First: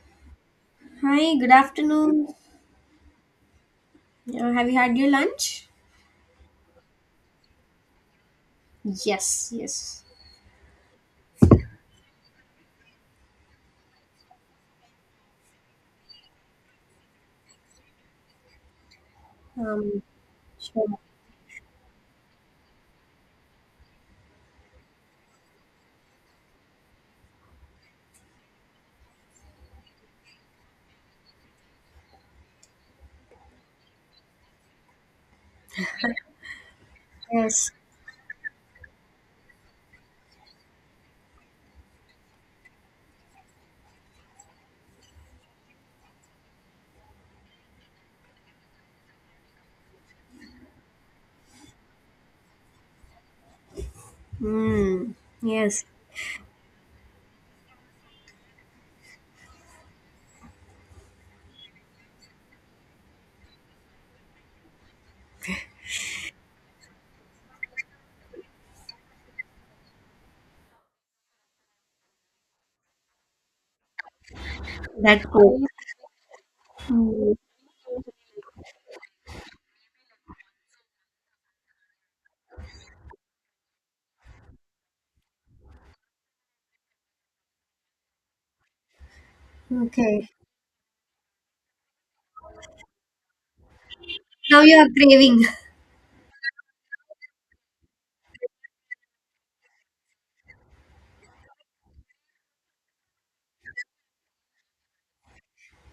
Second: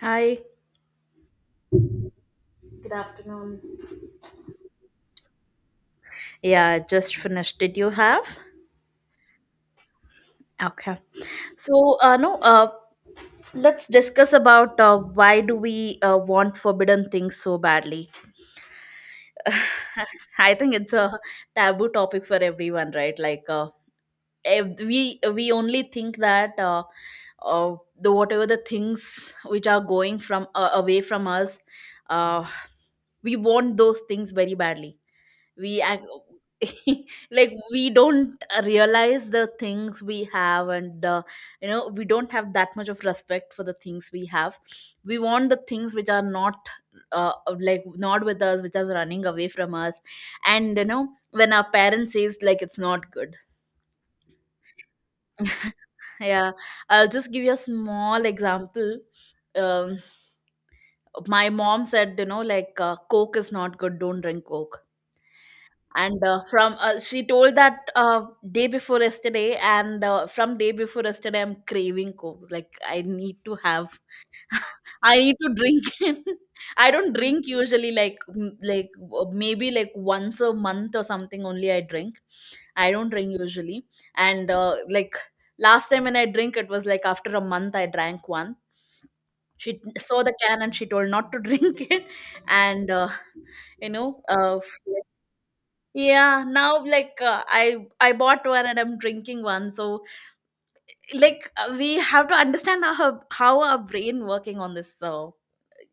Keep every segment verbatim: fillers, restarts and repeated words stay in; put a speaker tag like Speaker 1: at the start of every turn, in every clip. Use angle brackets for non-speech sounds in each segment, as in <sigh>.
Speaker 1: Hi.
Speaker 2: Hi, good afternoon.
Speaker 1: Good afternoon.
Speaker 2: Uh, have you had your lunch?
Speaker 1: Yeah, I just finished. Did you have?
Speaker 2: Yes, yes.
Speaker 1: Okay. So, uh, no, uh, let's discuss about uh, why do we uh, want forbidden things so badly.
Speaker 2: Um,
Speaker 1: I think it's
Speaker 2: sure.
Speaker 1: a taboo topic for everyone, right? Like, uh, if we we only think that uh, uh, the whatever the things which are going from, uh, away from us, uh, we want those things very badly. we ac- <laughs> like,
Speaker 2: Yes.
Speaker 1: we don't realize the things we have, and uh, you know we don't have that much of respect for the things we have. We want the things which are not, uh, like, not with us, which are running away from us. And you know, when our parents says, like, it's not good.
Speaker 2: Mm, yes.
Speaker 1: <laughs> Yeah, I'll just give you a small example. um my mom said, you know, like, uh, coke is not good, don't drink coke. And uh, from uh, she told that uh, day before yesterday, and uh, from day before yesterday, I'm craving coke. Like, I need to have, I need to drink <laughs> it. I don't drink usually, like, m- like, uh, maybe, like, once a month or something only I drink. I don't drink usually. And uh, like, last time when I drink, it was like after a month I drank one. She saw
Speaker 2: Okay.
Speaker 1: the can and she told not to drink <laughs> it. And, uh, you know uh,
Speaker 2: Now you are craving. <laughs>
Speaker 1: yeah, now, like, uh, I I bought one and I'm drinking one. So, like, uh, we have to understand how how our brain working on this. So,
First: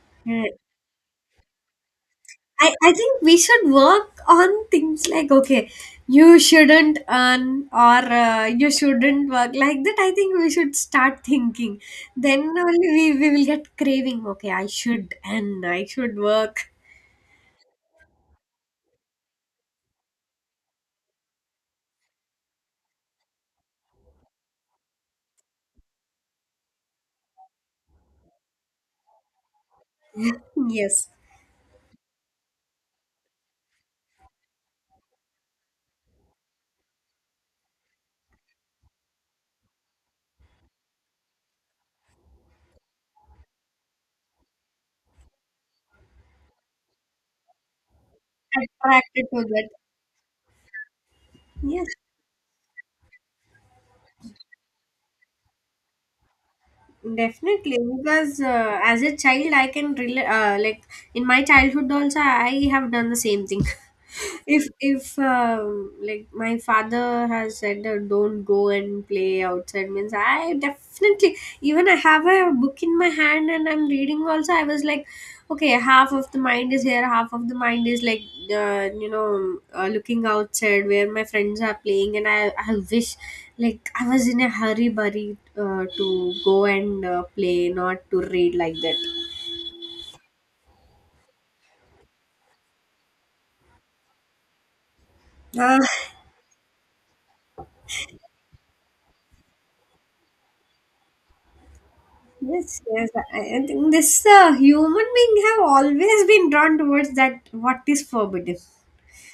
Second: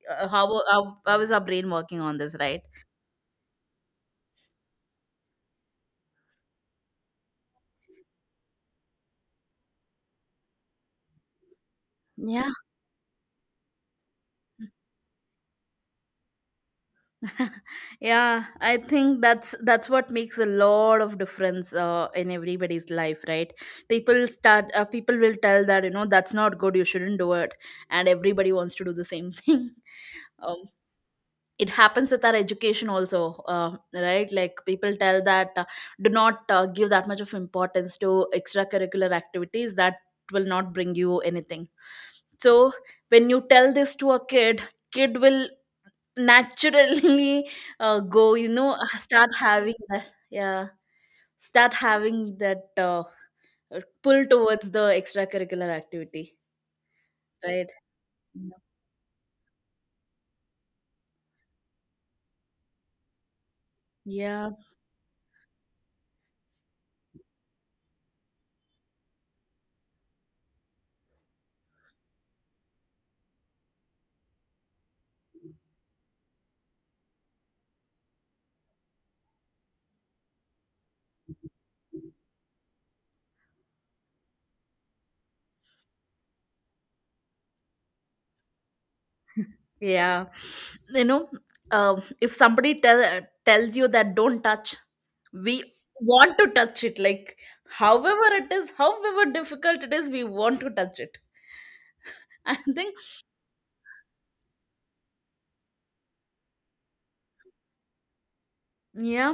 Speaker 1: uh,
Speaker 2: Uh,
Speaker 1: how, how how is our brain working on this, right?
Speaker 2: I, I think we should work on things like, okay, you shouldn't earn or uh, you shouldn't work like that. I think we should start thinking. Then
Speaker 1: Yeah.
Speaker 2: only we, we will get craving. Okay, I should and I should work.
Speaker 1: <laughs> Yeah, I think that's that's what makes a lot of difference uh, in everybody's life, right? People start uh, people will tell that, you know, that's not good, you shouldn't do it, and everybody wants to do the same <laughs> thing. Um,
Speaker 2: Yes.
Speaker 1: it happens with our education also, uh, right? Like, people tell that, uh, do not uh, give that much of importance to extracurricular activities, that will not bring you anything. So when you tell this to a kid, kid will naturally <laughs> uh, go, you know,
Speaker 2: Attracted
Speaker 1: start
Speaker 2: to that.
Speaker 1: having that, yeah, start
Speaker 2: Yes.
Speaker 1: having that uh, pull towards the extracurricular activity, right?
Speaker 2: Definitely, because uh, as a child, I can relate. Uh, like in my childhood, also, I have done the same thing. <laughs>
Speaker 1: yeah
Speaker 2: if if um, like my father has said, uh, "Don't go and play outside," means I definitely even I have a book in my hand and I'm reading. Also, I was like, okay, half of the mind is here, half of the mind is like, uh, you know uh, looking outside where my friends are playing, and i i wish like I was in a hurry buddy uh, to go and uh, play, not to read like that.
Speaker 1: Yeah, you know, um, if somebody tell, tells you that don't touch, we
Speaker 2: Ah,
Speaker 1: want to touch it. Like, however it is, however difficult it is, we want to touch it. <laughs> I
Speaker 2: yes,
Speaker 1: think,
Speaker 2: yes. I, I think this uh, human being have always been drawn towards that what is forbidden.
Speaker 1: yeah.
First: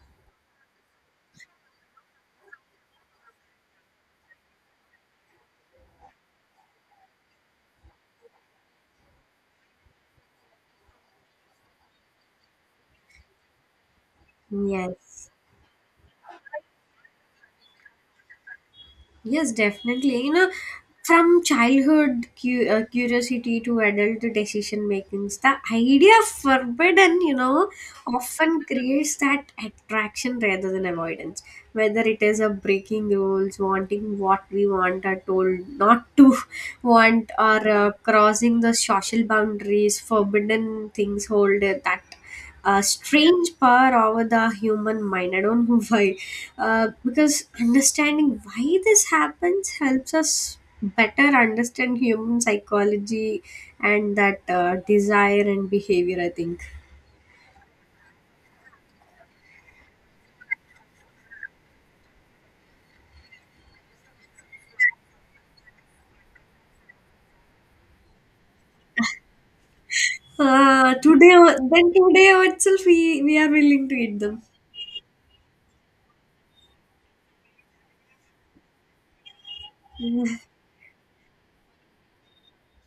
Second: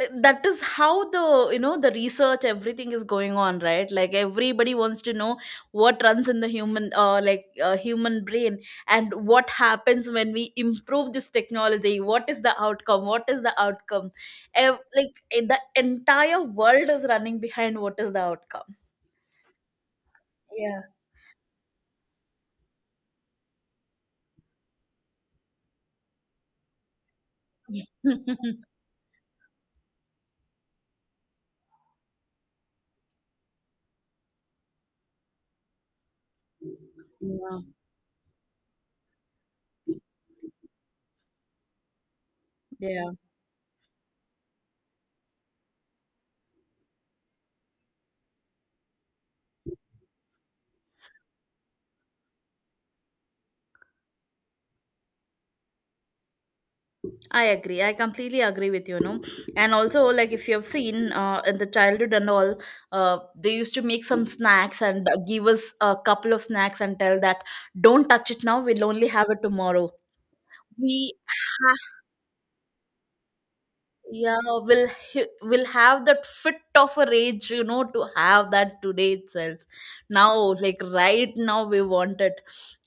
Speaker 1: Uh, that is how the, you know, the research everything is going on, right? Like, everybody wants to know what runs in the human, uh, like, uh, human brain, and what happens when we improve this technology. What is the outcome? What is the outcome? Ev- like,
Speaker 2: Yes.
Speaker 1: eh, the entire world is running behind what is the outcome.
Speaker 2: Yes, definitely. You know,
Speaker 1: Yeah.
Speaker 2: from childhood cu- uh, curiosity to adult decision making, the idea of forbidden, you know,
Speaker 1: <laughs>
Speaker 2: often creates that attraction rather than avoidance, whether it is a breaking rules, wanting what we want are told not to <laughs> want,
Speaker 1: Yeah,
Speaker 2: or uh, crossing the social boundaries. Forbidden things hold uh, that uh,
Speaker 1: yeah,
Speaker 2: strange power over the human mind. I don't know <laughs> why. Uh, because understanding why this happens helps us better understand human psychology and that uh, desire and behavior, I think.
Speaker 1: I agree. I completely agree with you, you know. And also, like, if you have seen, uh, in the childhood and all, uh, they used to make some snacks and uh, give us a couple of snacks and tell that, don't touch it now, we'll only have it tomorrow.
Speaker 2: Ah,
Speaker 1: We
Speaker 2: today, o- then
Speaker 1: ha-
Speaker 2: today itself we we are willing to eat
Speaker 1: yeah,
Speaker 2: them.
Speaker 1: will h- will have that fit of a rage, you know, to have that today itself. Now, like, right now, we want it.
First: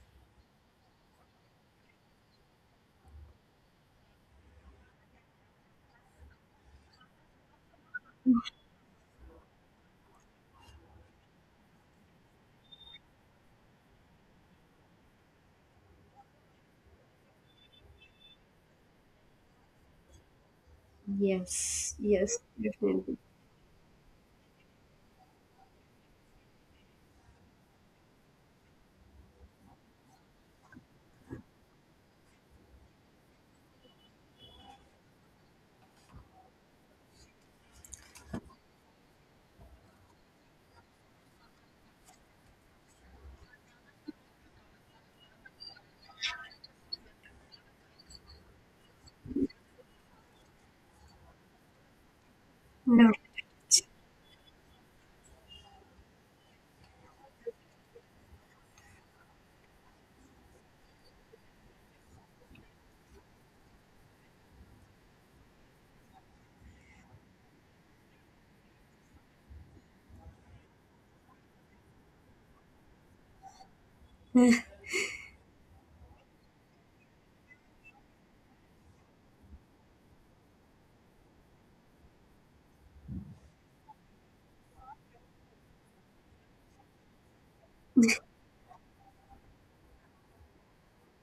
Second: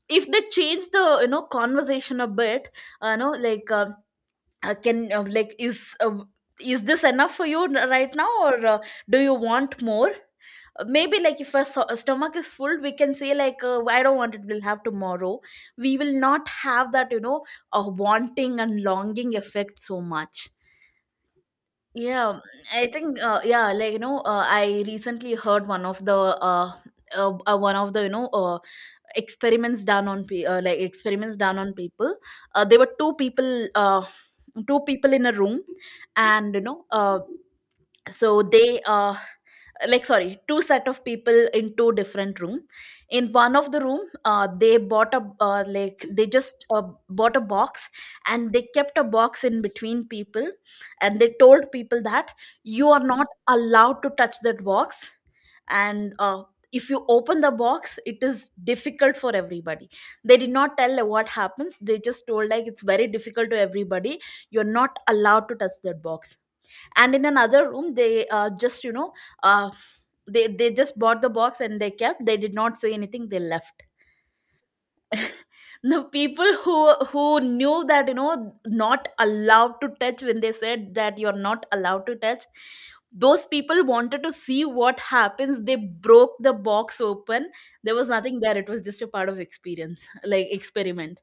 Speaker 1: If they change the, you know, conversation a bit, uh, you know, like, Uh, uh, can, uh, like, is uh, is this enough for you n- right now, or uh, do you want more? Uh, maybe like if our so- uh, stomach is full, we can say like, uh, I don't want it, we'll have tomorrow. We will not have that, you know, a wanting and longing effect so much.
Speaker 2: Yes, yes,
Speaker 1: Yeah, I think,
Speaker 2: definitely.
Speaker 1: uh, yeah, like, you know, uh, I recently heard one of the, uh, uh, uh, one of the, you know, uh, experiments done on pe- uh, like, experiments done on people. Uh, there were two people, uh, two people in a room, and, you know, uh, so they, uh, like, sorry, two set of people in two different room. In one of the room, uh, they bought a, uh, like, they just, uh, bought a box, and they kept a box in between people. And they told people that you are
Speaker 2: No.
Speaker 1: not allowed to touch that box. And, uh, if you open the box, it is difficult for everybody. They did not tell like what happens, they just told like, it's very difficult to everybody, you're not allowed to touch that box. And in another room, they, uh, just, you know, uh, they they just bought the box, and they kept, they did not say anything, they left. The people who who knew that, you know, not allowed to touch, when they said that you're not allowed to touch, those people wanted to see what happens, they broke the box open. There was nothing there, it was just a part of experience, like, experiment.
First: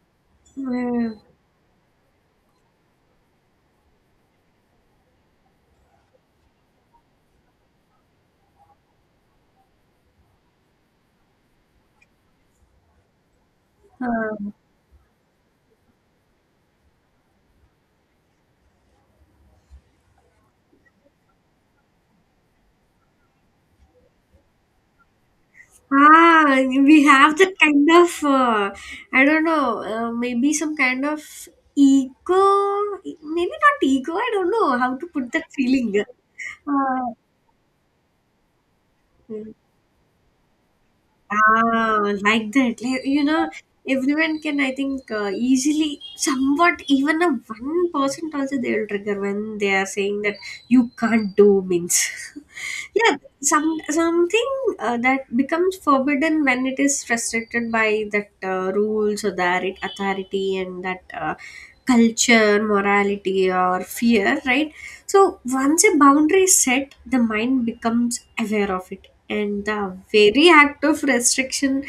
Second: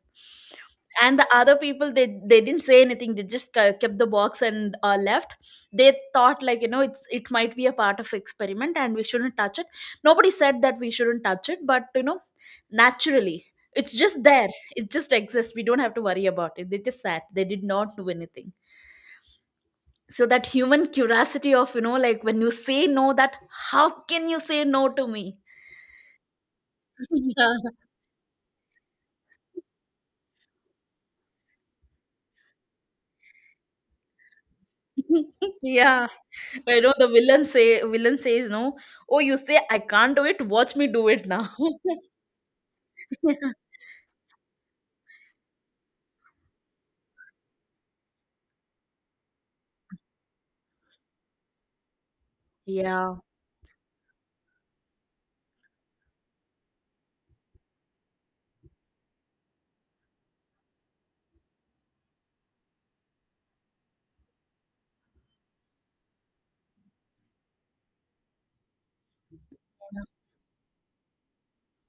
Speaker 2: Uh,
Speaker 1: And the other people, they they didn't say anything, they just ke- kept the box and uh, left. They thought, like, you know, it's, it might be a part of experiment and we shouldn't touch it. Nobody said that we shouldn't touch it, but, you know, naturally, it's just there,
Speaker 2: uh,
Speaker 1: it just exists. We don't have to worry about it. They just sat, they did not do anything. So that human curiosity of, you know, like, when you say no, that how can you say no to me?
Speaker 2: ah, we
Speaker 1: <laughs>
Speaker 2: have that
Speaker 1: Yeah.
Speaker 2: kind of uh, I don't know, uh, maybe some kind of ego, maybe not ego. I don't know how to put that
Speaker 1: <laughs>
Speaker 2: feeling.
Speaker 1: Yeah, I know the villain say villain says no. Oh, you
Speaker 2: Uh,
Speaker 1: say I can't do it, watch me do it now.
Speaker 2: Ah, like that. Like, you know,
Speaker 1: <laughs>
Speaker 2: everyone can, I think, uh, easily, somewhat, even a one percent also they will trigger when they are saying that you can't do means. <laughs>
Speaker 1: Yeah,
Speaker 2: Yeah, some something uh, that becomes forbidden when it is restricted by that uh, rules or that authority and that uh, culture, morality, or fear, right? So once a boundary is set, the mind becomes aware of it, and the very act of restriction,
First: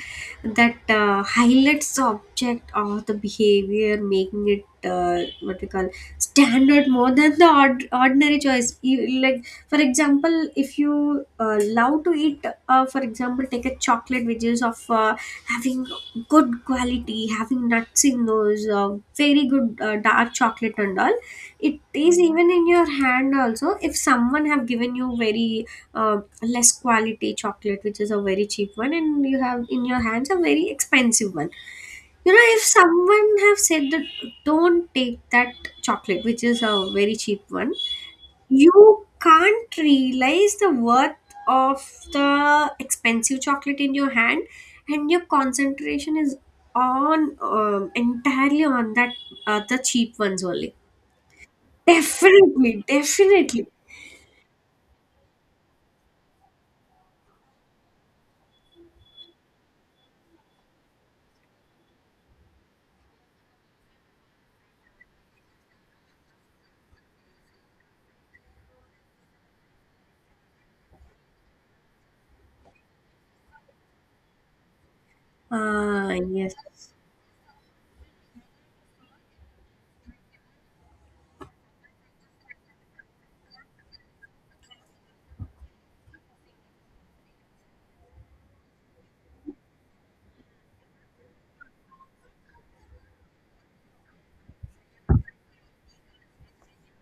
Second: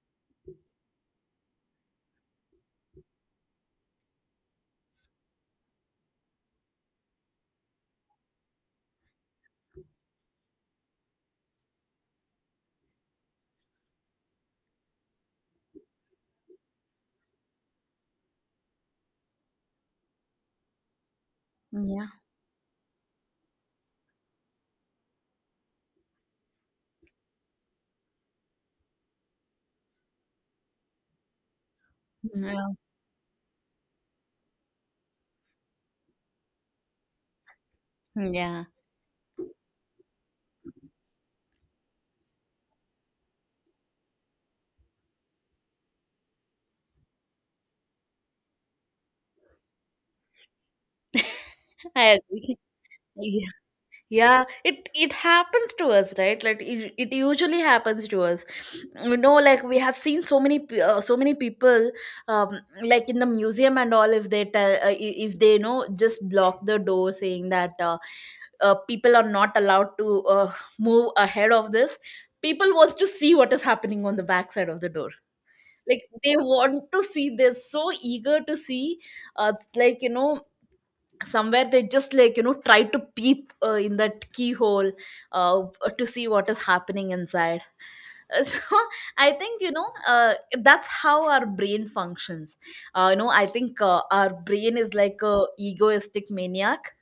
Speaker 2: that uh, highlights the object or the behavior, making it, uh, what we call standard more than the ord- ordinary choice. You, like, for example, if you uh, love to eat, uh, for example take a chocolate which is of uh, having good quality, having nuts in those, uh, very good, uh, dark chocolate and all. It
Speaker 1: yeah,
Speaker 2: is even in your hand also. If someone have given you very uh, less quality chocolate which is a very cheap one, and you have in your hands a very expensive one, you know if
Speaker 1: yeah,
Speaker 2: someone have said that don't take that chocolate which is a very cheap one,
Speaker 1: yeah,
Speaker 2: you can't realize the worth of the expensive chocolate in your hand, and your concentration is on, um, entirely on that, uh, the cheap ones only.
Speaker 1: I agree.
Speaker 2: Definitely,
Speaker 1: <laughs>
Speaker 2: definitely.
Speaker 1: Yeah, it it happens to us, right? Like, it, it usually happens to us. You know, like, we have seen so many pe- uh, so many people, um, like, in the museum and all. If they tell, uh, i- if they, you know, just block the door, saying that, uh, uh, people are not allowed to, uh, move ahead of this, people wants to see what is happening on the backside of the door. Like,
Speaker 2: Ah,
Speaker 1: they
Speaker 2: yes.
Speaker 1: want to see, they're so eager to see. Uh, like, you know, somewhere they just, like, you know, try to peep, uh, in that keyhole, uh, to see what is happening inside. <laughs> So I think, you know, uh, that's how our brain functions. Uh, you know, I think, uh, our brain is like a egoistic maniac.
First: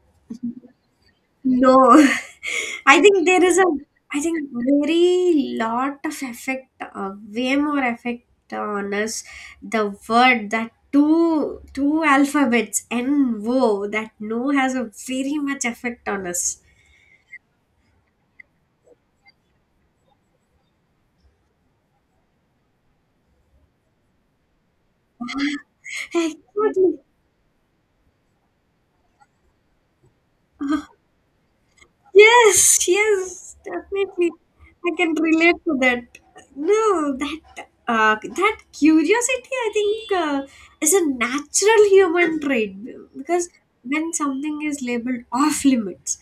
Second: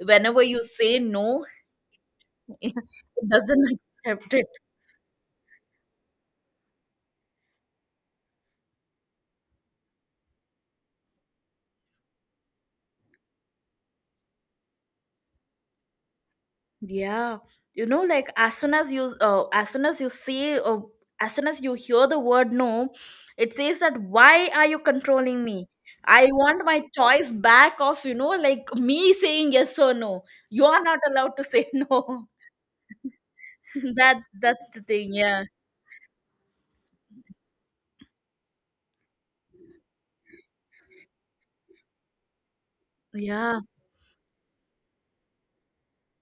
Speaker 1: Whenever you say no,
Speaker 2: No, <laughs>
Speaker 1: <laughs> it
Speaker 2: I think there is a,
Speaker 1: doesn't
Speaker 2: I
Speaker 1: accept it.
Speaker 2: think very lot of effect, uh, way more effect on us. The word, that two two alphabets N O, that no, has a very much effect on us.
Speaker 1: Yeah, you know, like, as soon as you, uh, as soon as you say uh, as soon as you hear the word no, it says that, why are you controlling me? I want my
Speaker 2: <laughs>
Speaker 1: choice back of, you know, like, me saying yes or no. You are
Speaker 2: Exactly.
Speaker 1: not allowed to say <laughs> no.
Speaker 2: Yes, yes,
Speaker 1: that
Speaker 2: definitely.
Speaker 1: that's the
Speaker 2: I
Speaker 1: thing.
Speaker 2: can
Speaker 1: Yeah,
Speaker 2: relate to that. No, that uh, that curiosity, I think, uh, is a natural human trait, because
Speaker 1: yeah,
Speaker 2: when something is labeled off limits,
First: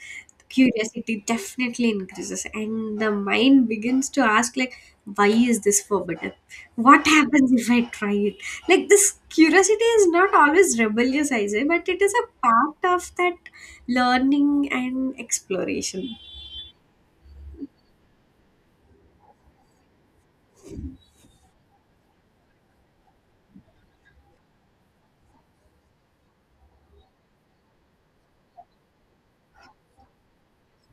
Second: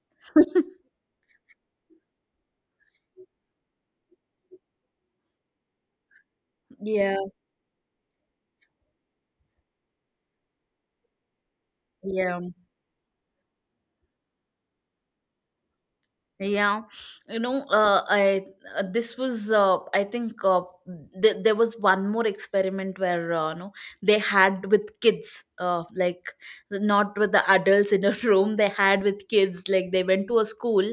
Speaker 2: curiosity definitely increases, and the mind begins to ask, like, why is this forbidden? What
Speaker 1: yeah,
Speaker 2: happens if I try it? Like, this curiosity is not always rebellious, I say, but it is a
Speaker 1: yeah.
Speaker 2: part of that learning and exploration.
Speaker 1: Yeah, you know, uh, I, uh, this was uh, I think, uh, th- there was one more experiment where, uh, no, they had with kids, uh, like, not with the adults in a <laughs> room. They had with kids, like, they went to a school,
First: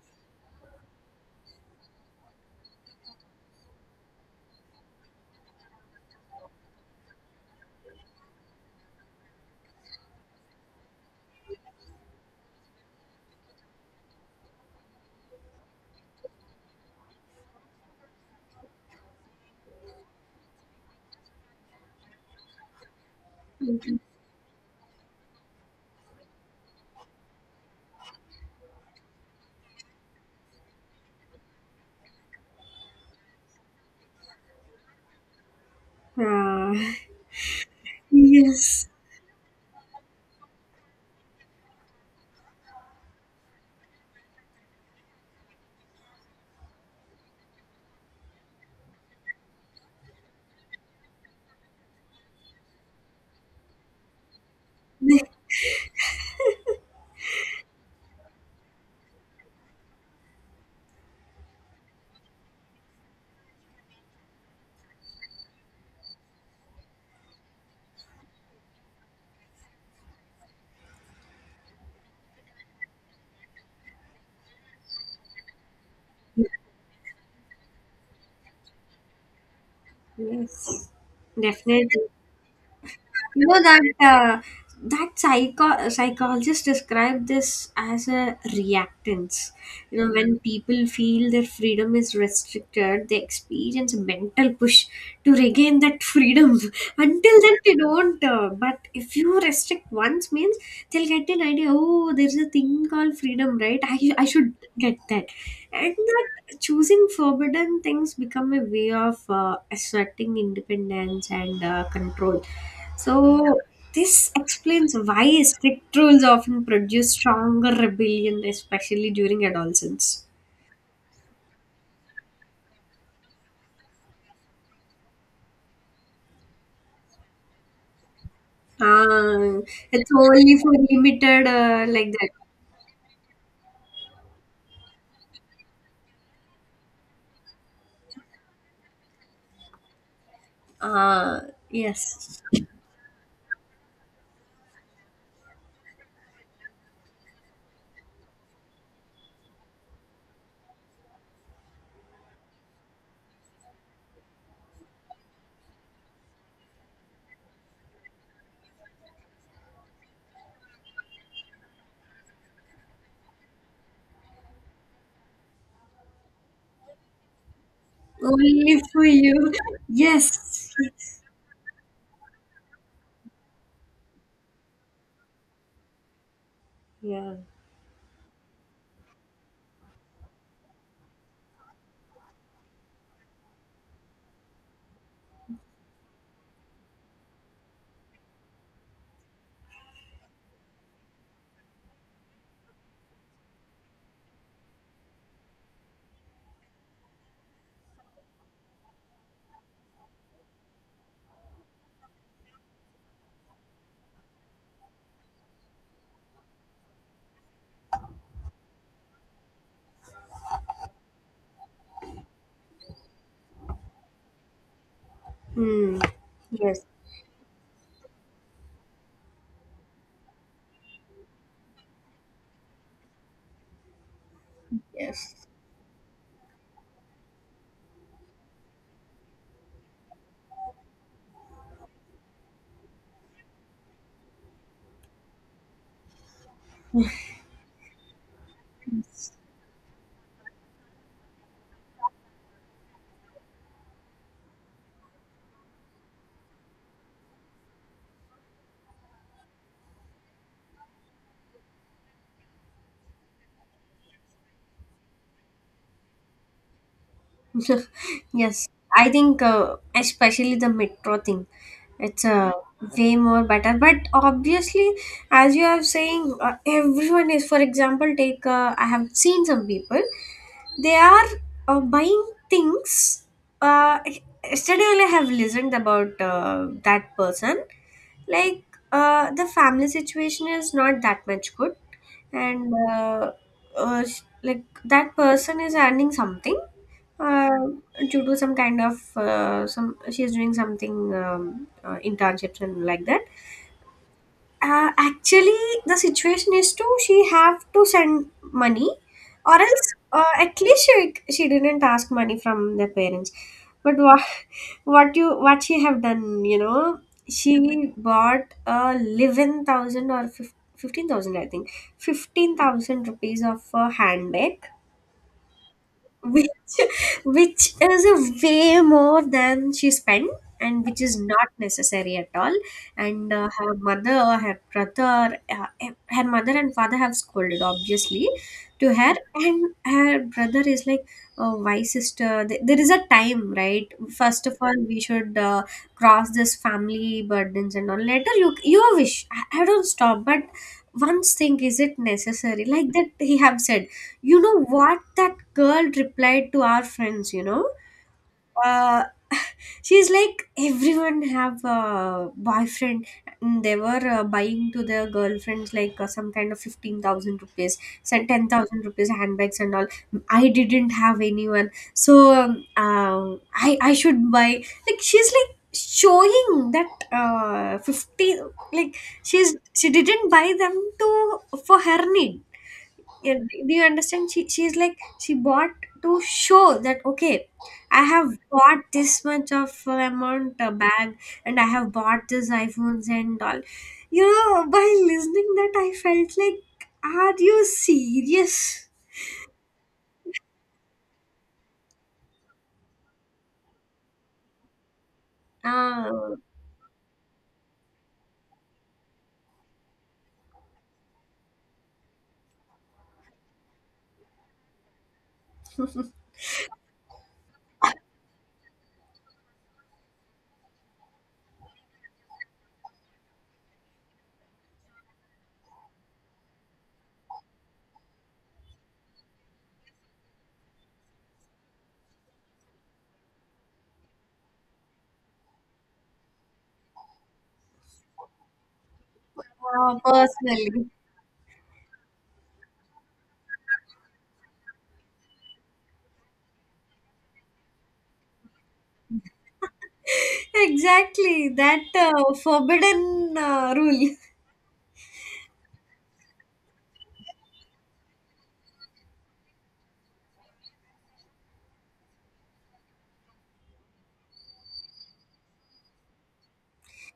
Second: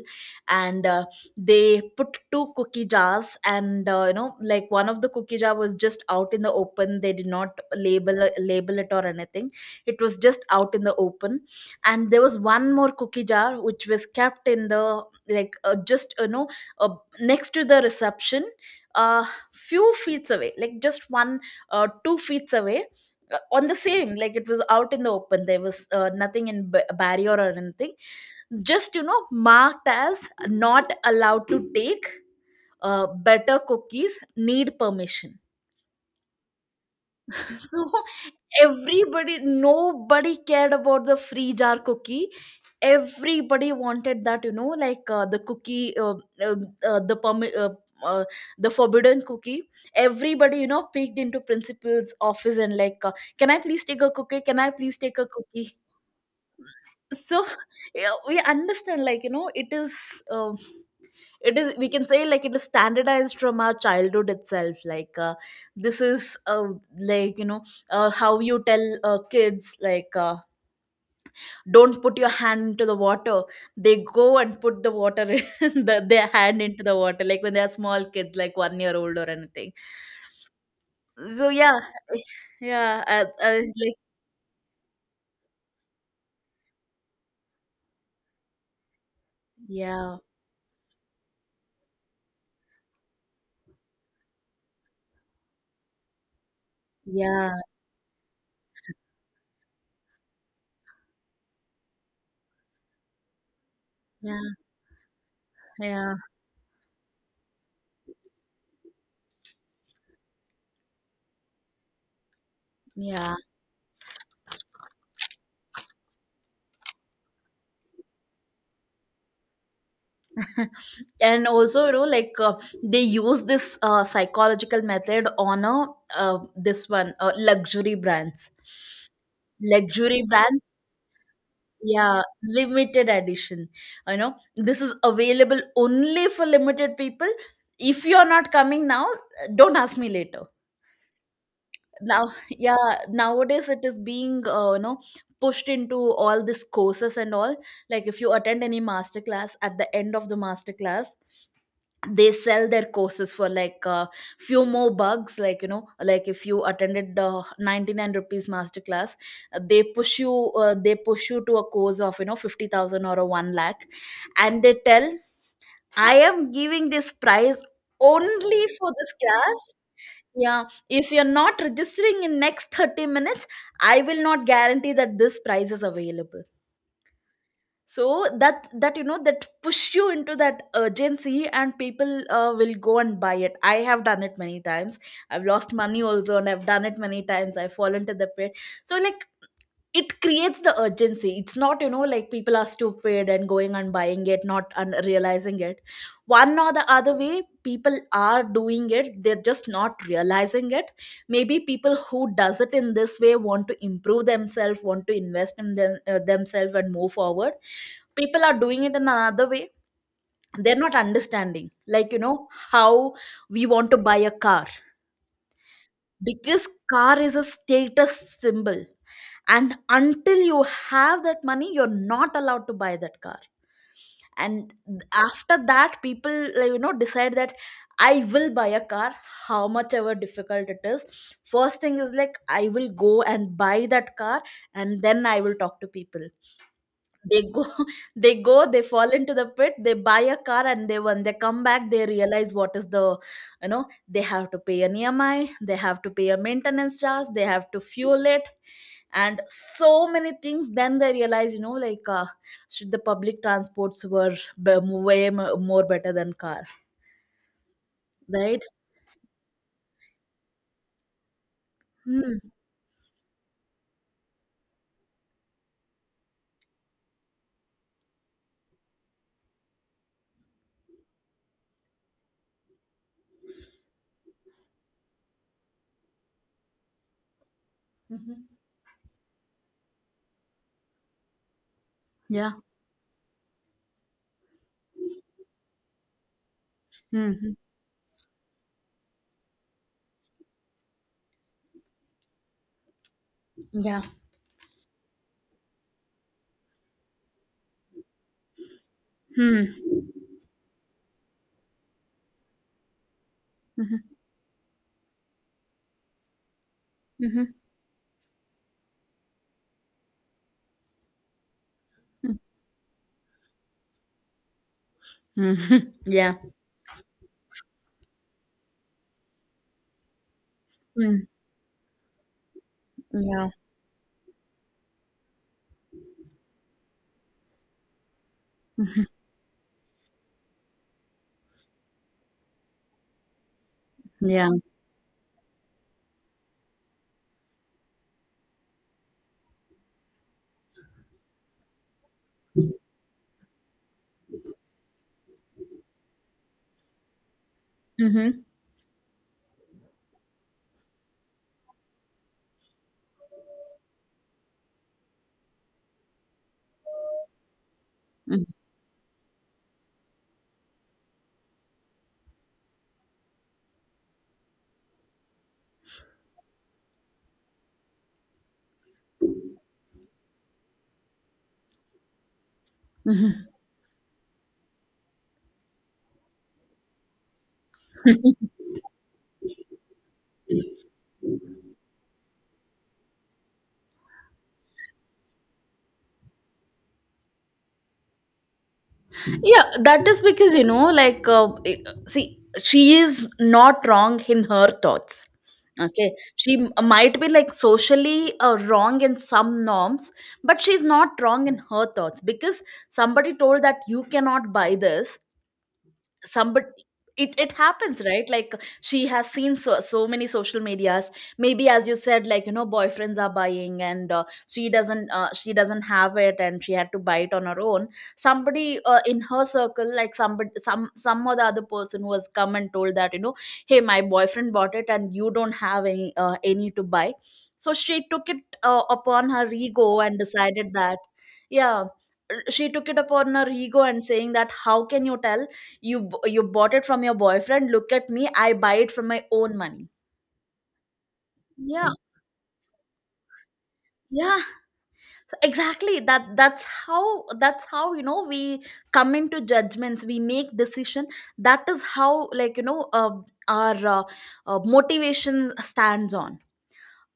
Speaker 1: and uh, they put two cookie jars. And, uh, you know, like, one of the cookie jar was just out in the open. They did not label, uh, label it or anything. It was just out in the open, and there was one more cookie jar which was kept in the, like, uh, just, you know, uh, next to the reception, uh few feet away, like, just one, uh, two feet away, uh, on the same, like, it was out in the open, there was, uh, nothing in ba- barrier or anything, just, you know, marked as not allowed to take, uh, better cookies need permission.
Speaker 2: Uh,
Speaker 1: <laughs> So,
Speaker 2: yes.
Speaker 1: everybody, nobody cared about the free jar cookie. Everybody wanted that, you know, like, uh, the cookie, uh, uh, uh, the permi- uh, uh, the forbidden cookie. Everybody, you know, peeked into principal's office and, like, uh, can I please take a cookie, can I please take a
Speaker 2: <laughs>
Speaker 1: cookie? <laughs> So yeah, we understand, like, you know, it is, Uh, it is, we can say, like, it is standardized from our childhood itself. Like, uh, this is, uh, like, you know, uh, how you tell uh, kids, like, uh, don't put your hand into the water, they go and put the water <laughs> in the, their hand into the water, like, when they are small kids, like, one year old or anything.
Speaker 2: Yes.
Speaker 1: So yeah,
Speaker 2: Definitely.
Speaker 1: yeah. Uh,
Speaker 2: You
Speaker 1: uh,
Speaker 2: know that
Speaker 1: like,
Speaker 2: uh, that psycho- psychologist described this as a reactance. You know,
Speaker 1: yeah,
Speaker 2: when people feel their freedom is restricted, they experience a mental push to regain that freedom. <laughs> Until
Speaker 1: yeah,
Speaker 2: then, they don't. Uh, but if you restrict once, means they'll get an idea. Oh, there's a thing called freedom, right? I I
Speaker 1: yeah,
Speaker 2: should get that, and
Speaker 1: yeah,
Speaker 2: that choosing forbidden things become a way of uh, asserting independence and uh, control.
Speaker 1: yeah.
Speaker 2: So this explains why strict rules often produce stronger rebellion, especially during adolescence.
Speaker 1: <laughs> And also, you know, like, uh, they use this, uh, psychological method on a, uh, this one, uh, luxury brands,
Speaker 2: Ah, it's
Speaker 1: luxury
Speaker 2: only
Speaker 1: brand.
Speaker 2: for limited, uh, like
Speaker 1: Yeah,
Speaker 2: that.
Speaker 1: limited edition. You know, this is available only for limited people. If you're not coming now, don't ask me later.
Speaker 2: Ah,
Speaker 1: Now,
Speaker 2: yes,
Speaker 1: <laughs> yeah, nowadays it is being, uh, you know, pushed into all these courses and all. Like, if you attend any master class at the end of the master class, they sell their courses for like a few more bucks. Like, you know, like if you attended the ninety-nine rupees master class, uh, they push you uh, they push you to a course of, you know, fifty thousand or a one lakh. And they tell, I am giving this price only
Speaker 2: only
Speaker 1: for
Speaker 2: for
Speaker 1: this
Speaker 2: you.
Speaker 1: class. Yeah,
Speaker 2: Yes,
Speaker 1: if
Speaker 2: yes.
Speaker 1: you're not registering in next thirty minutes, I will not guarantee that this price is available.
Speaker 2: Yeah.
Speaker 1: So that that, you know, that push you into that urgency, and people uh, will go and buy it. I have done it many times. I've lost money also, and I've done it many times. I've fallen to the pit. So like, it creates the urgency. It's not, you know, like people are stupid and going and buying it not and realizing it. One or the other way, people are doing it, they're just not realizing it. Maybe people who does it in this way want to improve themselves, want to invest in them, uh, themselves, and move forward. People are doing it in another way. They're not understanding, like, you know, how we want to buy a car,
Speaker 2: Hmm.
Speaker 1: because
Speaker 2: Yes.
Speaker 1: car is a status symbol. And until you have that money, you're not allowed to buy that car. And
Speaker 2: Yes.
Speaker 1: after that, people, like, you know, decide that I will buy a car. How much ever difficult it is, first thing is like, I will go and buy that car, and then I will talk to people. They go, <laughs> they go, they fall into the pit, they buy a car, and they when they come back, they realize what is the, you know, they have to pay an E M I, they have to pay a maintenance charge, they have to fuel it, and so many things. Then they realize, you know, like, uh, should the public transports were be- way mo- more better than car,
Speaker 2: <laughs>
Speaker 1: right?
Speaker 2: Yes, I think uh, especially the metro thing, it's
Speaker 1: Mm.
Speaker 2: uh, way more better. But obviously, as you are saying, uh, everyone is, for example, take uh, I have seen some people, they are uh, buying things. Uh, Yesterday, only I have listened about uh, that person.
Speaker 1: Hmm.
Speaker 2: Like, uh, the family situation is not that much good,
Speaker 1: Yeah.
Speaker 2: and uh, uh, sh- like that person is earning something, uh,
Speaker 1: Hmm.
Speaker 2: due to do some kind of, uh, some she's doing something, um, uh, internships and like that.
Speaker 1: Yeah.
Speaker 2: Uh, actually the situation is to she have to send money, or
Speaker 1: Hmm.
Speaker 2: else uh, at least she, she didn't ask money from the parents. But
Speaker 1: Mhm.
Speaker 2: what <laughs> what you what she have done, you know,
Speaker 1: Mhm.
Speaker 2: she bought a eleven thousand or fifteen thousand, I think fifteen thousand rupees of a handbag,
Speaker 1: Mhm. <laughs> Yeah.
Speaker 2: which which is a way more than she spent, and which is
Speaker 1: Mm.
Speaker 2: not necessary at all. And
Speaker 1: Yeah.
Speaker 2: uh, her mother, her brother, uh, her mother and father have scolded obviously to
Speaker 1: Mhm.
Speaker 2: her, and her brother is like, oh, why sister? Th- there is a time, right? First
Speaker 1: Yeah.
Speaker 2: of all, we should uh, cross this family burdens and all. Later, you your wish. I, I don't stop, but one thing is it necessary, like that he have said. You know what that girl replied to our friends, you know?
Speaker 1: Mm-hmm.
Speaker 2: Uh, she's like, everyone have a boyfriend. And they were uh, buying to their girlfriends like uh, some kind of fifteen thousand rupees, some ten thousand rupees handbags and all. I didn't have anyone. So um, uh, I, I should buy. Like, she's like, showing that uh fifty, like she's she didn't buy them to, for her need. Yeah, d- do you understand, she she's like she bought to show that, okay, I have bought this much of uh, amount uh, bag, and I have bought this iPhones and all. You know by listening that, I felt like, are you serious?
Speaker 1: Yeah, that is because, you know, like, uh, i- see, she is not wrong in her thoughts. Okay.
Speaker 2: uh,
Speaker 1: She m- might be like socially uh, wrong in some norms, but she's not wrong in her thoughts, because somebody told that you cannot buy this. Somebody, it, it happens, right? Like, she has seen so, so many social medias. Maybe, as you said, like, you know, boyfriends are buying, and uh, she doesn't, uh, she doesn't have it, and she had to buy it on her own. Somebody uh, in her circle, like, somebody, some some other other person, who has come and told that, you know, hey, my boyfriend bought it and you don't have any, uh, any to buy. So she took it uh, upon her
Speaker 2: uh,
Speaker 1: ego and decided
Speaker 2: Personally.
Speaker 1: that. Yeah, she took it upon her ego and saying that, how can you tell? You b- you bought it from your boyfriend. Look at me, I buy it from my own money.
Speaker 2: <laughs> Exactly, that
Speaker 1: Yeah.
Speaker 2: uh, forbidden uh, rule.
Speaker 1: Yeah, exactly. That that's how, that's how you know, we come into judgments, we make decision. That is how, like, you know, uh, our uh, uh, motivation stands on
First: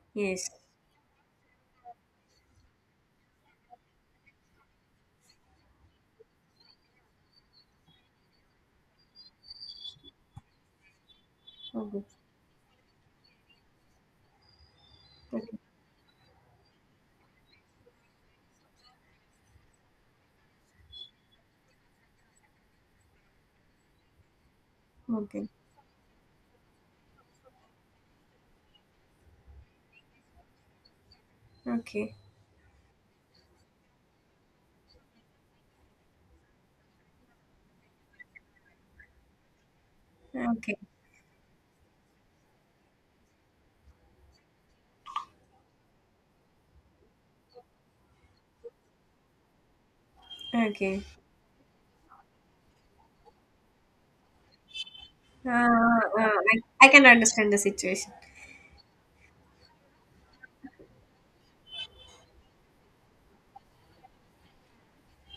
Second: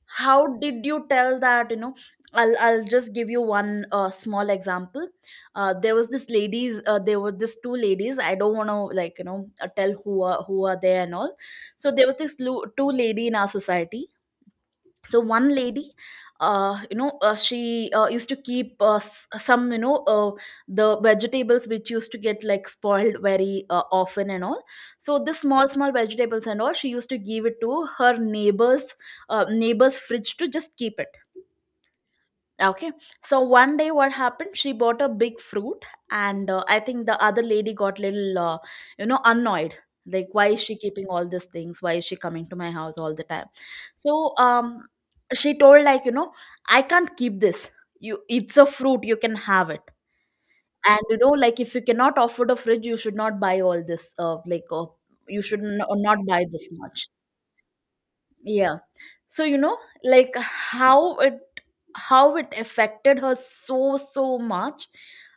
Speaker 2: <laughs>
Speaker 1: how
Speaker 2: Yes.
Speaker 1: did you tell that, you know. i'll i'll just give you one uh, small example. Uh, there was this ladies uh, there were this two ladies, I don't want to, like, you know, uh, tell who are, who are there and all. So
Speaker 2: Okay,
Speaker 1: there was this lu- two lady in our society. So one lady, uh, you know, uh, she uh, used to keep, uh, s- some, you know, uh, the vegetables which used to get like spoiled very uh, often and all. So the
Speaker 2: okay,
Speaker 1: small small vegetables and all, she used to give it to her neighbors, uh, neighbors fridge, to just keep it.
Speaker 2: okay, okay,
Speaker 1: Okay. So one day, what happened? She bought a big fruit, and uh, I think the other lady got little, uh, you know, annoyed. Like, why is
Speaker 2: okay,
Speaker 1: she keeping all these things? Why is she coming to my house all the time? So, um, she told, like, you know, I can't keep this. You, it's a fruit. You can have it. And
Speaker 2: okay.
Speaker 1: you know, like, if you cannot afford a fridge, you should not buy all this. Uh, like, uh, you
Speaker 2: Uh,
Speaker 1: should
Speaker 2: uh,
Speaker 1: n- not buy
Speaker 2: I,
Speaker 1: this
Speaker 2: I can
Speaker 1: much.
Speaker 2: understand the situation.
Speaker 1: Yeah, so you know, like, how it, how it affected her so, so much.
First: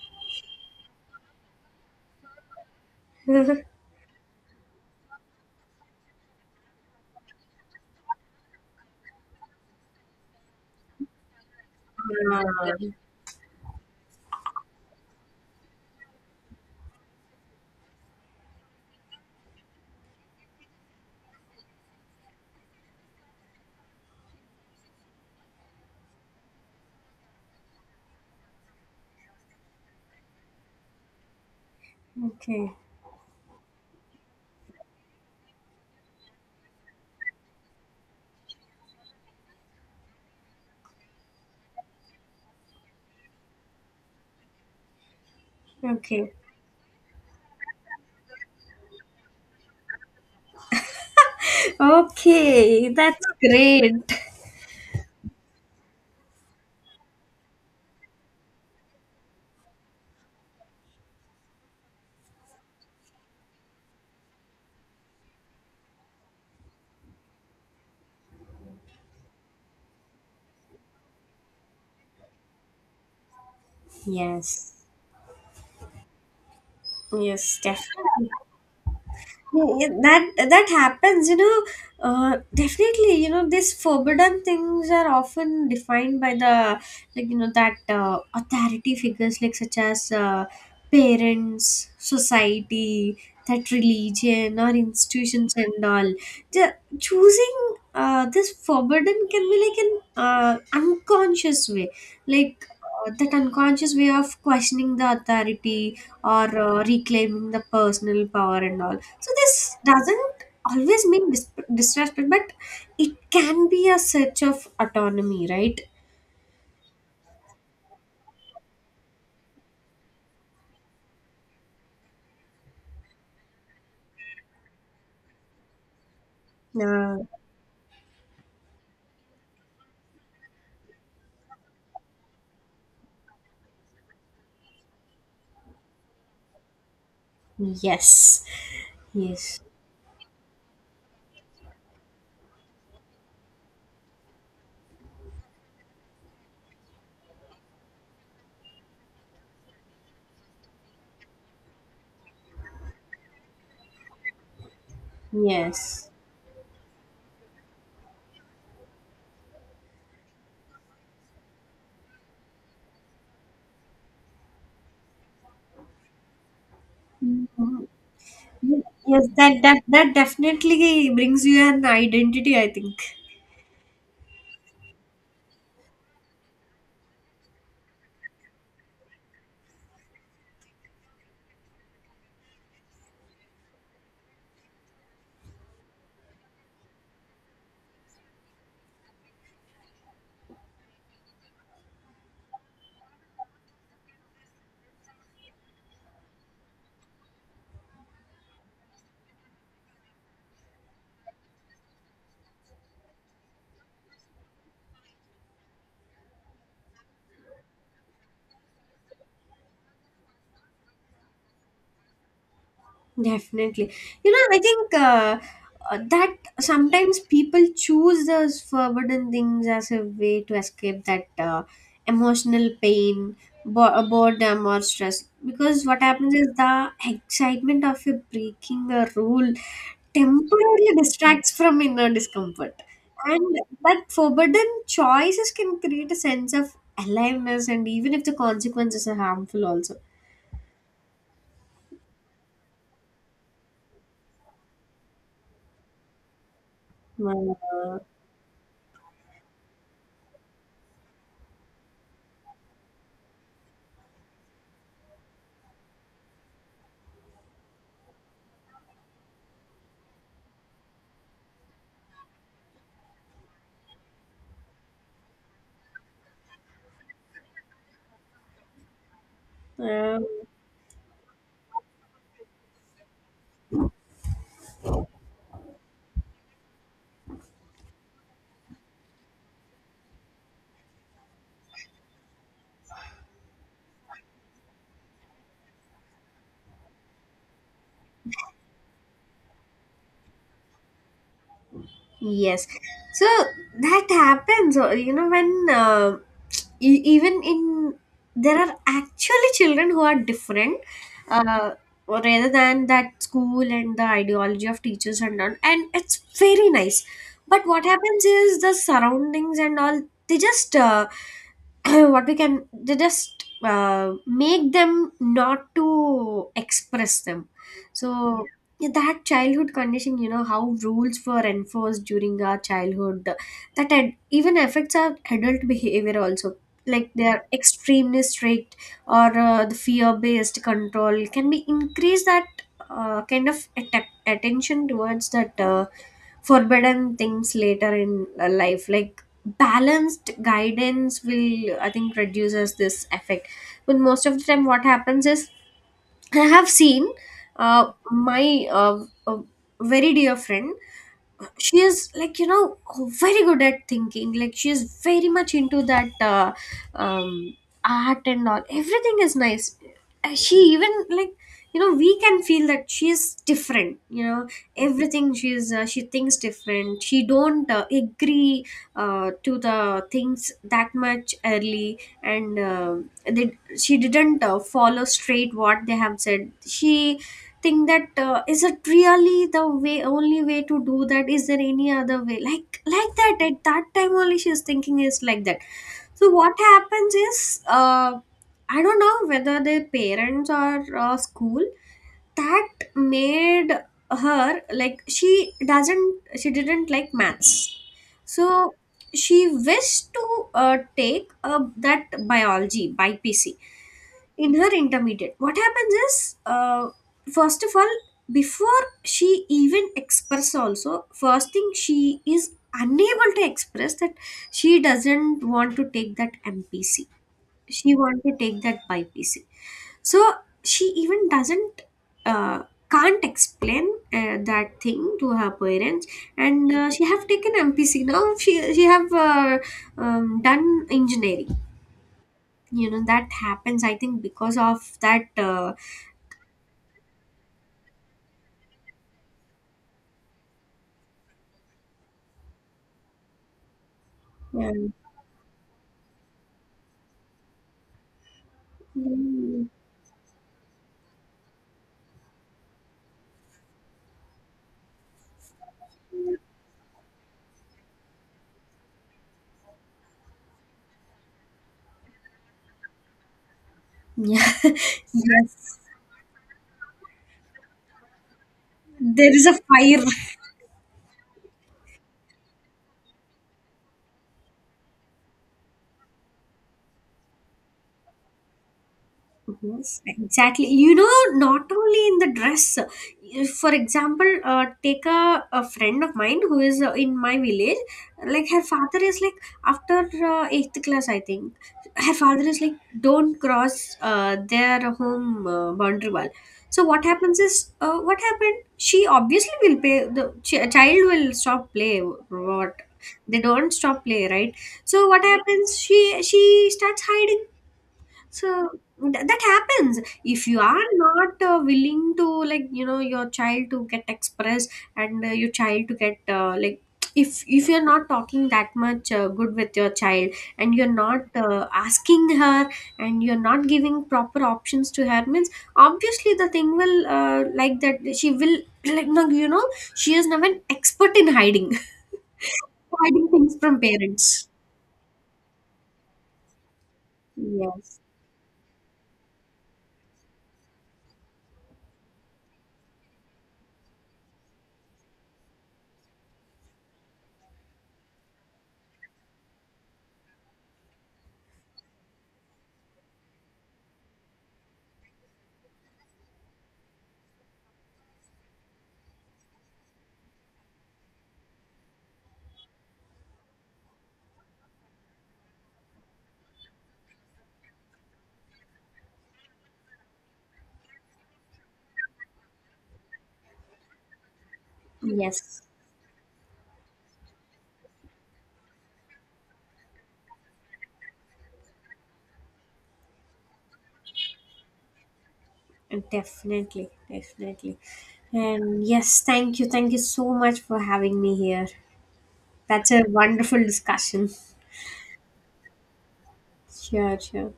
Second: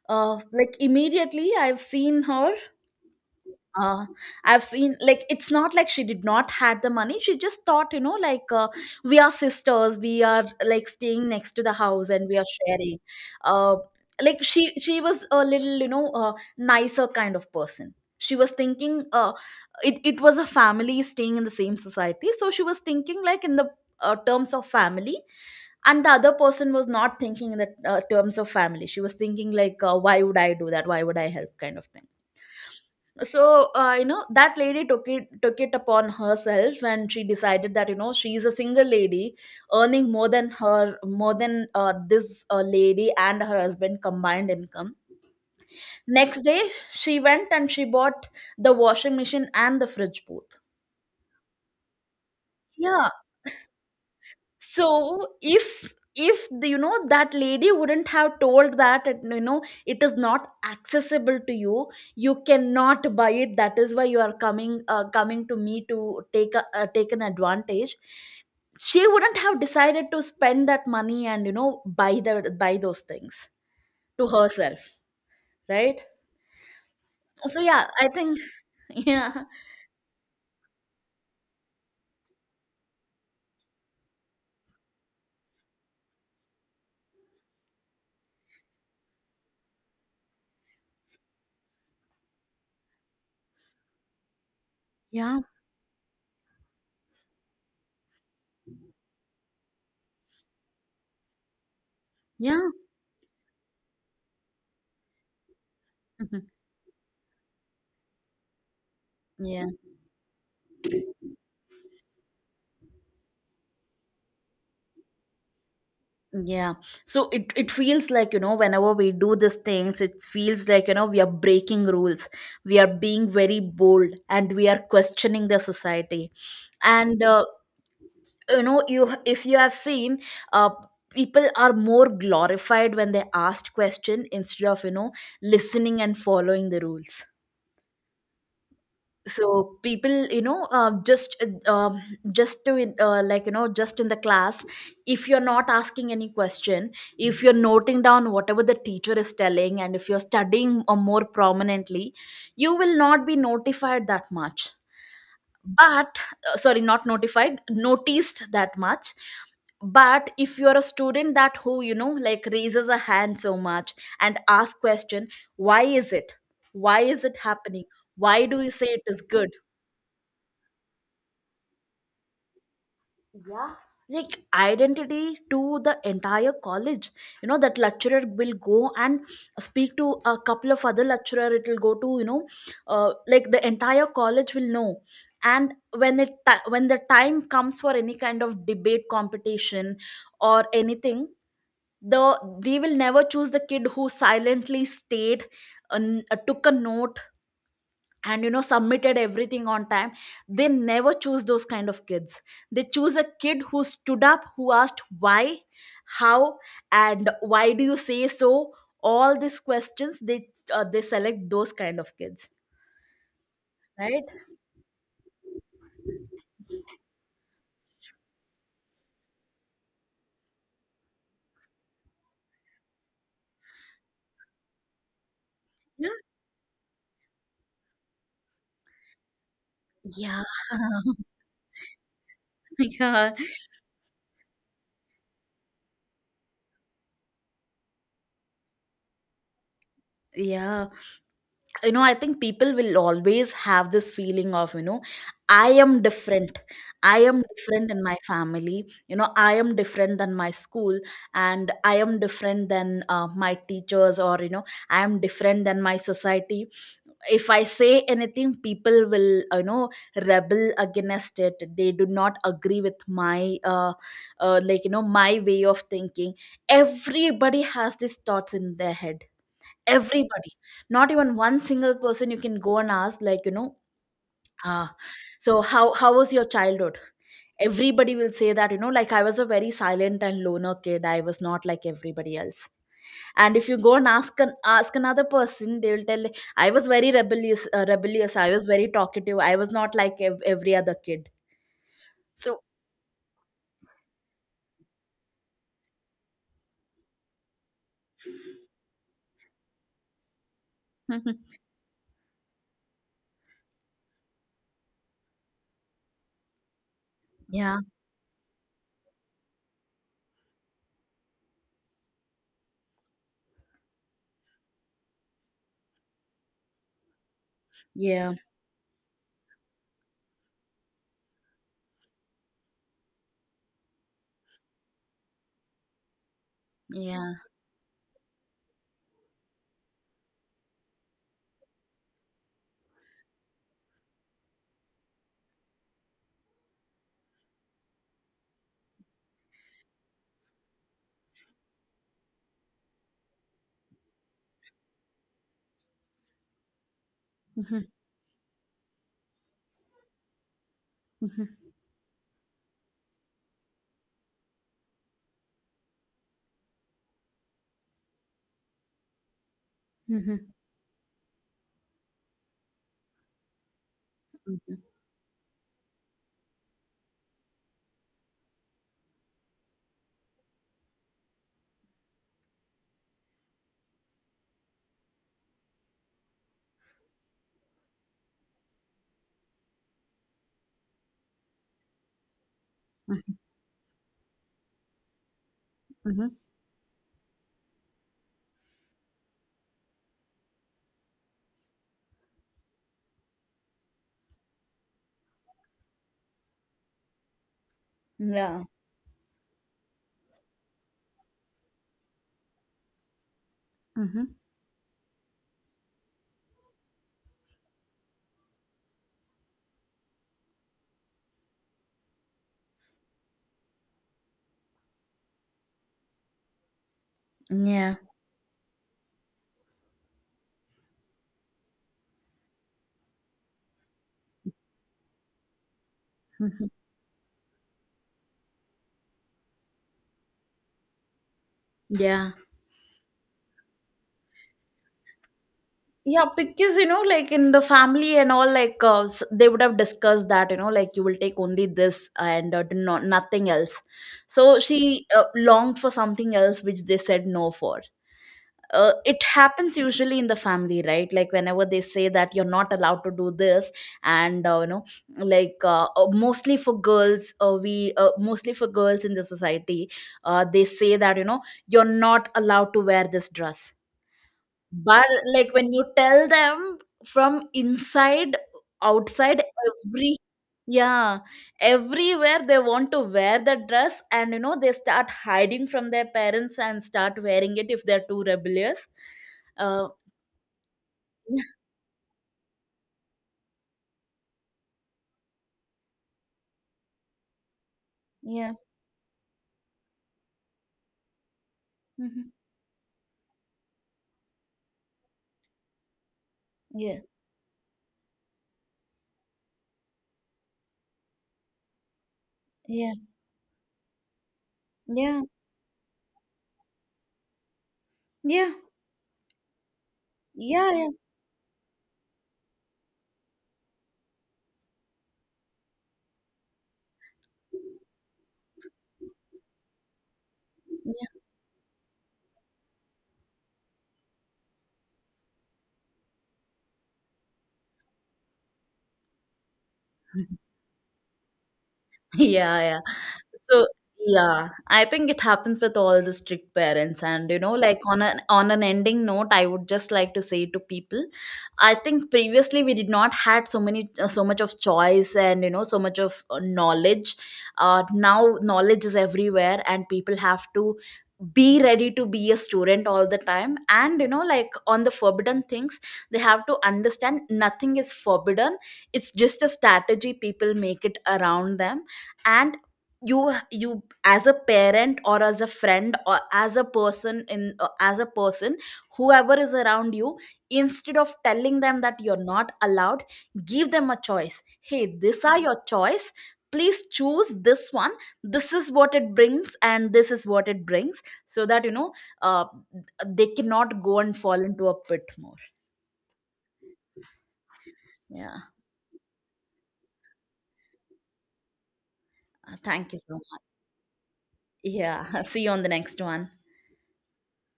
Speaker 1: uh Like, immediately, I've seen her,
Speaker 2: <laughs>
Speaker 1: uh, I've seen, like, it's not like she did not had the money. She just thought, you know, like, uh, we are sisters. We are like staying next to the house and we
Speaker 2: uh,
Speaker 1: are sharing. Uh, like, she she was a little, you know, uh, nicer kind of person. She was thinking, uh, it it was a family staying in the same society, so she was thinking like in the uh, terms of family, and the other person was not thinking in the uh, terms of family. She was thinking, like, uh, why would I do that? Why would I help? Kind of thing.
Speaker 2: okay,
Speaker 1: So uh, you know, that lady took it took it upon herself when she decided that, you know, she is a single lady earning more than her, more than uh, this uh, lady and her husband combined income.
Speaker 2: okay,
Speaker 1: Next day, she went and she bought the washing machine and the fridge both.
Speaker 2: okay. That's great.
Speaker 1: So if if the, you know, that lady wouldn't have told that, it, you know, it is not accessible to you, you cannot buy it, that is why you are coming, uh, coming to me to take a, uh, take an advantage, she wouldn't have decided to spend that money and, you know, buy the, buy those things to
Speaker 2: Yes,
Speaker 1: herself, right? So
Speaker 2: yes,
Speaker 1: yeah, I
Speaker 2: definitely.
Speaker 1: think <laughs> yeah.
Speaker 2: Yeah, that that happens, you know, uh, definitely. You know these forbidden things are often defined by the, like, you know that uh, authority figures, like such as uh, parents, society, that religion or
Speaker 1: Yeah.
Speaker 2: institutions and all. The choosing uh, this forbidden can be like an uh, unconscious way, like,
Speaker 1: Yeah.
Speaker 2: uh, that unconscious way of questioning the authority or uh, reclaiming the personal power and all. So this
Speaker 1: <laughs> Yeah.
Speaker 2: doesn't always mean dis- disrespect, but it can be a search of autonomy, right?
Speaker 1: Yeah. So it, it feels like, you know, whenever we do these things, it feels like, you know, we are breaking rules. We are being very bold and we are questioning the society.
Speaker 2: Uh,
Speaker 1: And, uh, you know, you, if you have seen, uh, people are more glorified when they asked question, instead of, you know, listening and following the rules.
Speaker 2: yes, yes,
Speaker 1: So people, you know, uh, just uh, um, just to, uh, like, you know, just in the class, if you're not asking any question, if you're noting down whatever the teacher is telling, and if you're studying uh, more prominently, you will not be notified that much.
Speaker 2: yes.
Speaker 1: But, uh, sorry, not notified, noticed that much. But if you're a student that who, you know, like raises a hand so much and ask question, why is it, why is it happening,
Speaker 2: Mhm.
Speaker 1: why do you say it is
Speaker 2: Yes,
Speaker 1: good?
Speaker 2: that, that that definitely brings you an identity, I think.
Speaker 1: Yeah, like identity to the entire college. You know, that lecturer will go and speak to a couple of other lecturer, it will go to, you know, uh, like the entire college will know. And when it ti- when the time comes for any kind of debate competition or anything, the they will never choose the kid who silently stayed and uh, took a note and, you know, submitted everything on time. They never choose those kind of kids. They choose a kid who stood up, who asked why, how, and why do you say so, all these questions. They, uh, they select those kind of kids,
Speaker 2: Definitely.
Speaker 1: right?
Speaker 2: You know, I think uh, uh, that sometimes people choose those forbidden things as a way to escape that uh, emotional pain, bo- uh, boredom, or stress. Because what
Speaker 1: Yeah.
Speaker 2: happens is the excitement of you breaking a rule
Speaker 1: Yeah.
Speaker 2: temporarily
Speaker 1: <laughs>
Speaker 2: distracts from inner discomfort.
Speaker 1: Yeah.
Speaker 2: And that forbidden choices can create a sense of aliveness, and even if the consequences are harmful, also.
Speaker 1: Yeah, you know, I think people will always have this feeling of, you know, I am different. I am different
Speaker 2: Uh,
Speaker 1: in my family. You know, I am different than my school, and I am different than uh, my teachers, or, you know, I am different than my society. If I say anything, people will, uh, you know, rebel against it. They do not agree with my, uh, uh like, you know, my way of thinking. Everybody has these thoughts in their head.
Speaker 2: uh,
Speaker 1: Everybody. Not even one single person, you can go and ask, like, you know, ah, so how how was your childhood? Everybody will say that, you know, like, I was a very silent and loner kid, I was not like everybody else. And if you go and ask an, ask another person, they will tell, I was very rebellious, uh, rebellious I was very talkative, I was not like ev- every other kid. So
Speaker 2: Yes. So that happens, uh, you know, when uh, e- even in, there are actually children who are different,
Speaker 1: <laughs>
Speaker 2: uh, rather than that school and the ideology of teachers and all, and it's very nice. But
Speaker 1: yeah.
Speaker 2: what happens is the surroundings and all, they just uh, <clears throat> what we can, they just uh, make them not to express them.
Speaker 1: Yeah.
Speaker 2: So yeah, that childhood conditioning, you know, how rules were enforced during our childhood, that ad- even affects our adult behavior also. Like they
Speaker 1: Yeah.
Speaker 2: are extremely strict, or uh, the fear based control. Can be increase that uh, kind of atta- attention towards that uh, forbidden things later in uh, life? Like balanced guidance will, I think, reduces this effect. But most of the time, what happens is I have seen
Speaker 1: Mhm,
Speaker 2: uh, my uh, uh, very dear friend.
Speaker 1: mhm,
Speaker 2: She is like, you know very good at thinking, like she is very much into that uh, um, art and all, everything is nice. Uh,
Speaker 1: mhm,
Speaker 2: she even like, you know we can feel that she is different, you know
Speaker 1: mhm,
Speaker 2: everything. She is uh, she thinks different, she don't uh, agree uh, to the things that much early, and uh, they, she didn't uh, follow straight what they have said. She think that, uh, is it really the way only way to do that? Is there any other way, like like
Speaker 1: mhm,
Speaker 2: that, at that time only, she's thinking is like that. So
Speaker 1: mhm.
Speaker 2: what happens is, uh, I don't know whether their parents or uh, school that made her like, she doesn't she didn't like maths.
Speaker 1: Yeah.
Speaker 2: So she wished to uh, take uh, that biology B P C
Speaker 1: Mhm.
Speaker 2: in her intermediate. What happens is, uh, first of all, before she even express also, first thing she is unable to express that she doesn't want to take that M P C,
Speaker 1: Yeah.
Speaker 2: she want to take that B Y P C. So she even doesn't uh, can't explain uh, that thing to her parents.
Speaker 1: Mhm.
Speaker 2: And uh, she have taken M P C, now she she have uh, um, done engineering.
Speaker 1: Yeah.
Speaker 2: You know that happens, I think, because of that uh,
Speaker 1: Yeah, because you know, like in the family and all, like, uh, s- they would have discussed that, you know, like, you will take only this, and, uh, do not nothing else. So
Speaker 2: Yeah.
Speaker 1: she, uh, longed for something else, which they said no for. Uh, it
Speaker 2: Mm.
Speaker 1: happens usually in the family, right? Like whenever they say that you're not allowed to do this, and, uh, you know, like, uh, uh, mostly for girls, uh, we uh, mostly for girls in the society, uh, they say that, you know, you're not allowed to wear this dress.
Speaker 2: Yeah.
Speaker 1: But
Speaker 2: <laughs>
Speaker 1: like when
Speaker 2: Yes.
Speaker 1: you tell them, from inside,
Speaker 2: There
Speaker 1: outside,
Speaker 2: is a fire.
Speaker 1: every, yeah, everywhere they want to wear the dress, and, you know, they start hiding from their parents and start wearing it, if they're too rebellious.
Speaker 2: Mhm.
Speaker 1: Uh,
Speaker 2: Exactly. You know,
Speaker 1: yeah,
Speaker 2: not only in the dress. If, for example, uh, take a, a friend of mine who is uh, in my village. Like
Speaker 1: yeah,
Speaker 2: her father is like, after uh, eighth class, I think. Her
Speaker 1: mhm,
Speaker 2: father is like, don't cross uh, their home uh, boundary wall. So
Speaker 1: yeah,
Speaker 2: what happens is, uh, what happened? She obviously will pay. The ch- child will stop play. What,
Speaker 1: yeah,
Speaker 2: they don't stop play, right? So
Speaker 1: yeah,
Speaker 2: what happens? She she starts hiding. So
Speaker 1: yeah,
Speaker 2: th- that happens if you
Speaker 1: yeah,
Speaker 2: are
Speaker 1: yeah.
Speaker 2: not uh, willing to, like, you know your child to get expressed, and uh, your child to get uh, like, <tsk> if if you're not talking that much uh, good with your child, and you're not uh, asking her, and you're not giving proper options to her means, obviously the thing will uh, like that, she will <clears throat> like, no, you know she
Speaker 1: Yeah.
Speaker 2: is now an expert in hiding.
Speaker 1: Yeah, yeah.
Speaker 2: <laughs> Hiding things
Speaker 1: So
Speaker 2: from parents.
Speaker 1: yeah, I think it happens with all the strict parents. And, you know, like,
Speaker 2: Yes,
Speaker 1: on an, on an ending note, I would just like to say to people, I think previously we did not had so many, uh, so much of choice, and, you know, so much of uh, knowledge. Uh, now knowledge is everywhere, and people have to be ready to be a student all the time. And, you know, like, on the forbidden things, they have to understand nothing is forbidden. It's just a strategy people make it around them. And you you as a parent, or as a friend, or as a person in, uh, as a person, whoever is around you, instead of telling them that you're not allowed, give them a choice. Hey, these are your
Speaker 2: yes.
Speaker 1: choice, please choose this one. This is what it brings, and this is what it brings, so that, you know, uh, they cannot go and fall into a pit more.
Speaker 2: Definitely, definitely.
Speaker 1: Yeah.
Speaker 2: And yes, thank you. Thank you so much for having me here.
Speaker 1: Uh,
Speaker 2: That's
Speaker 1: thank you
Speaker 2: a
Speaker 1: so much.
Speaker 2: wonderful discussion.
Speaker 1: Yeah. <laughs> See you on the next one.
Speaker 2: Sure, sure.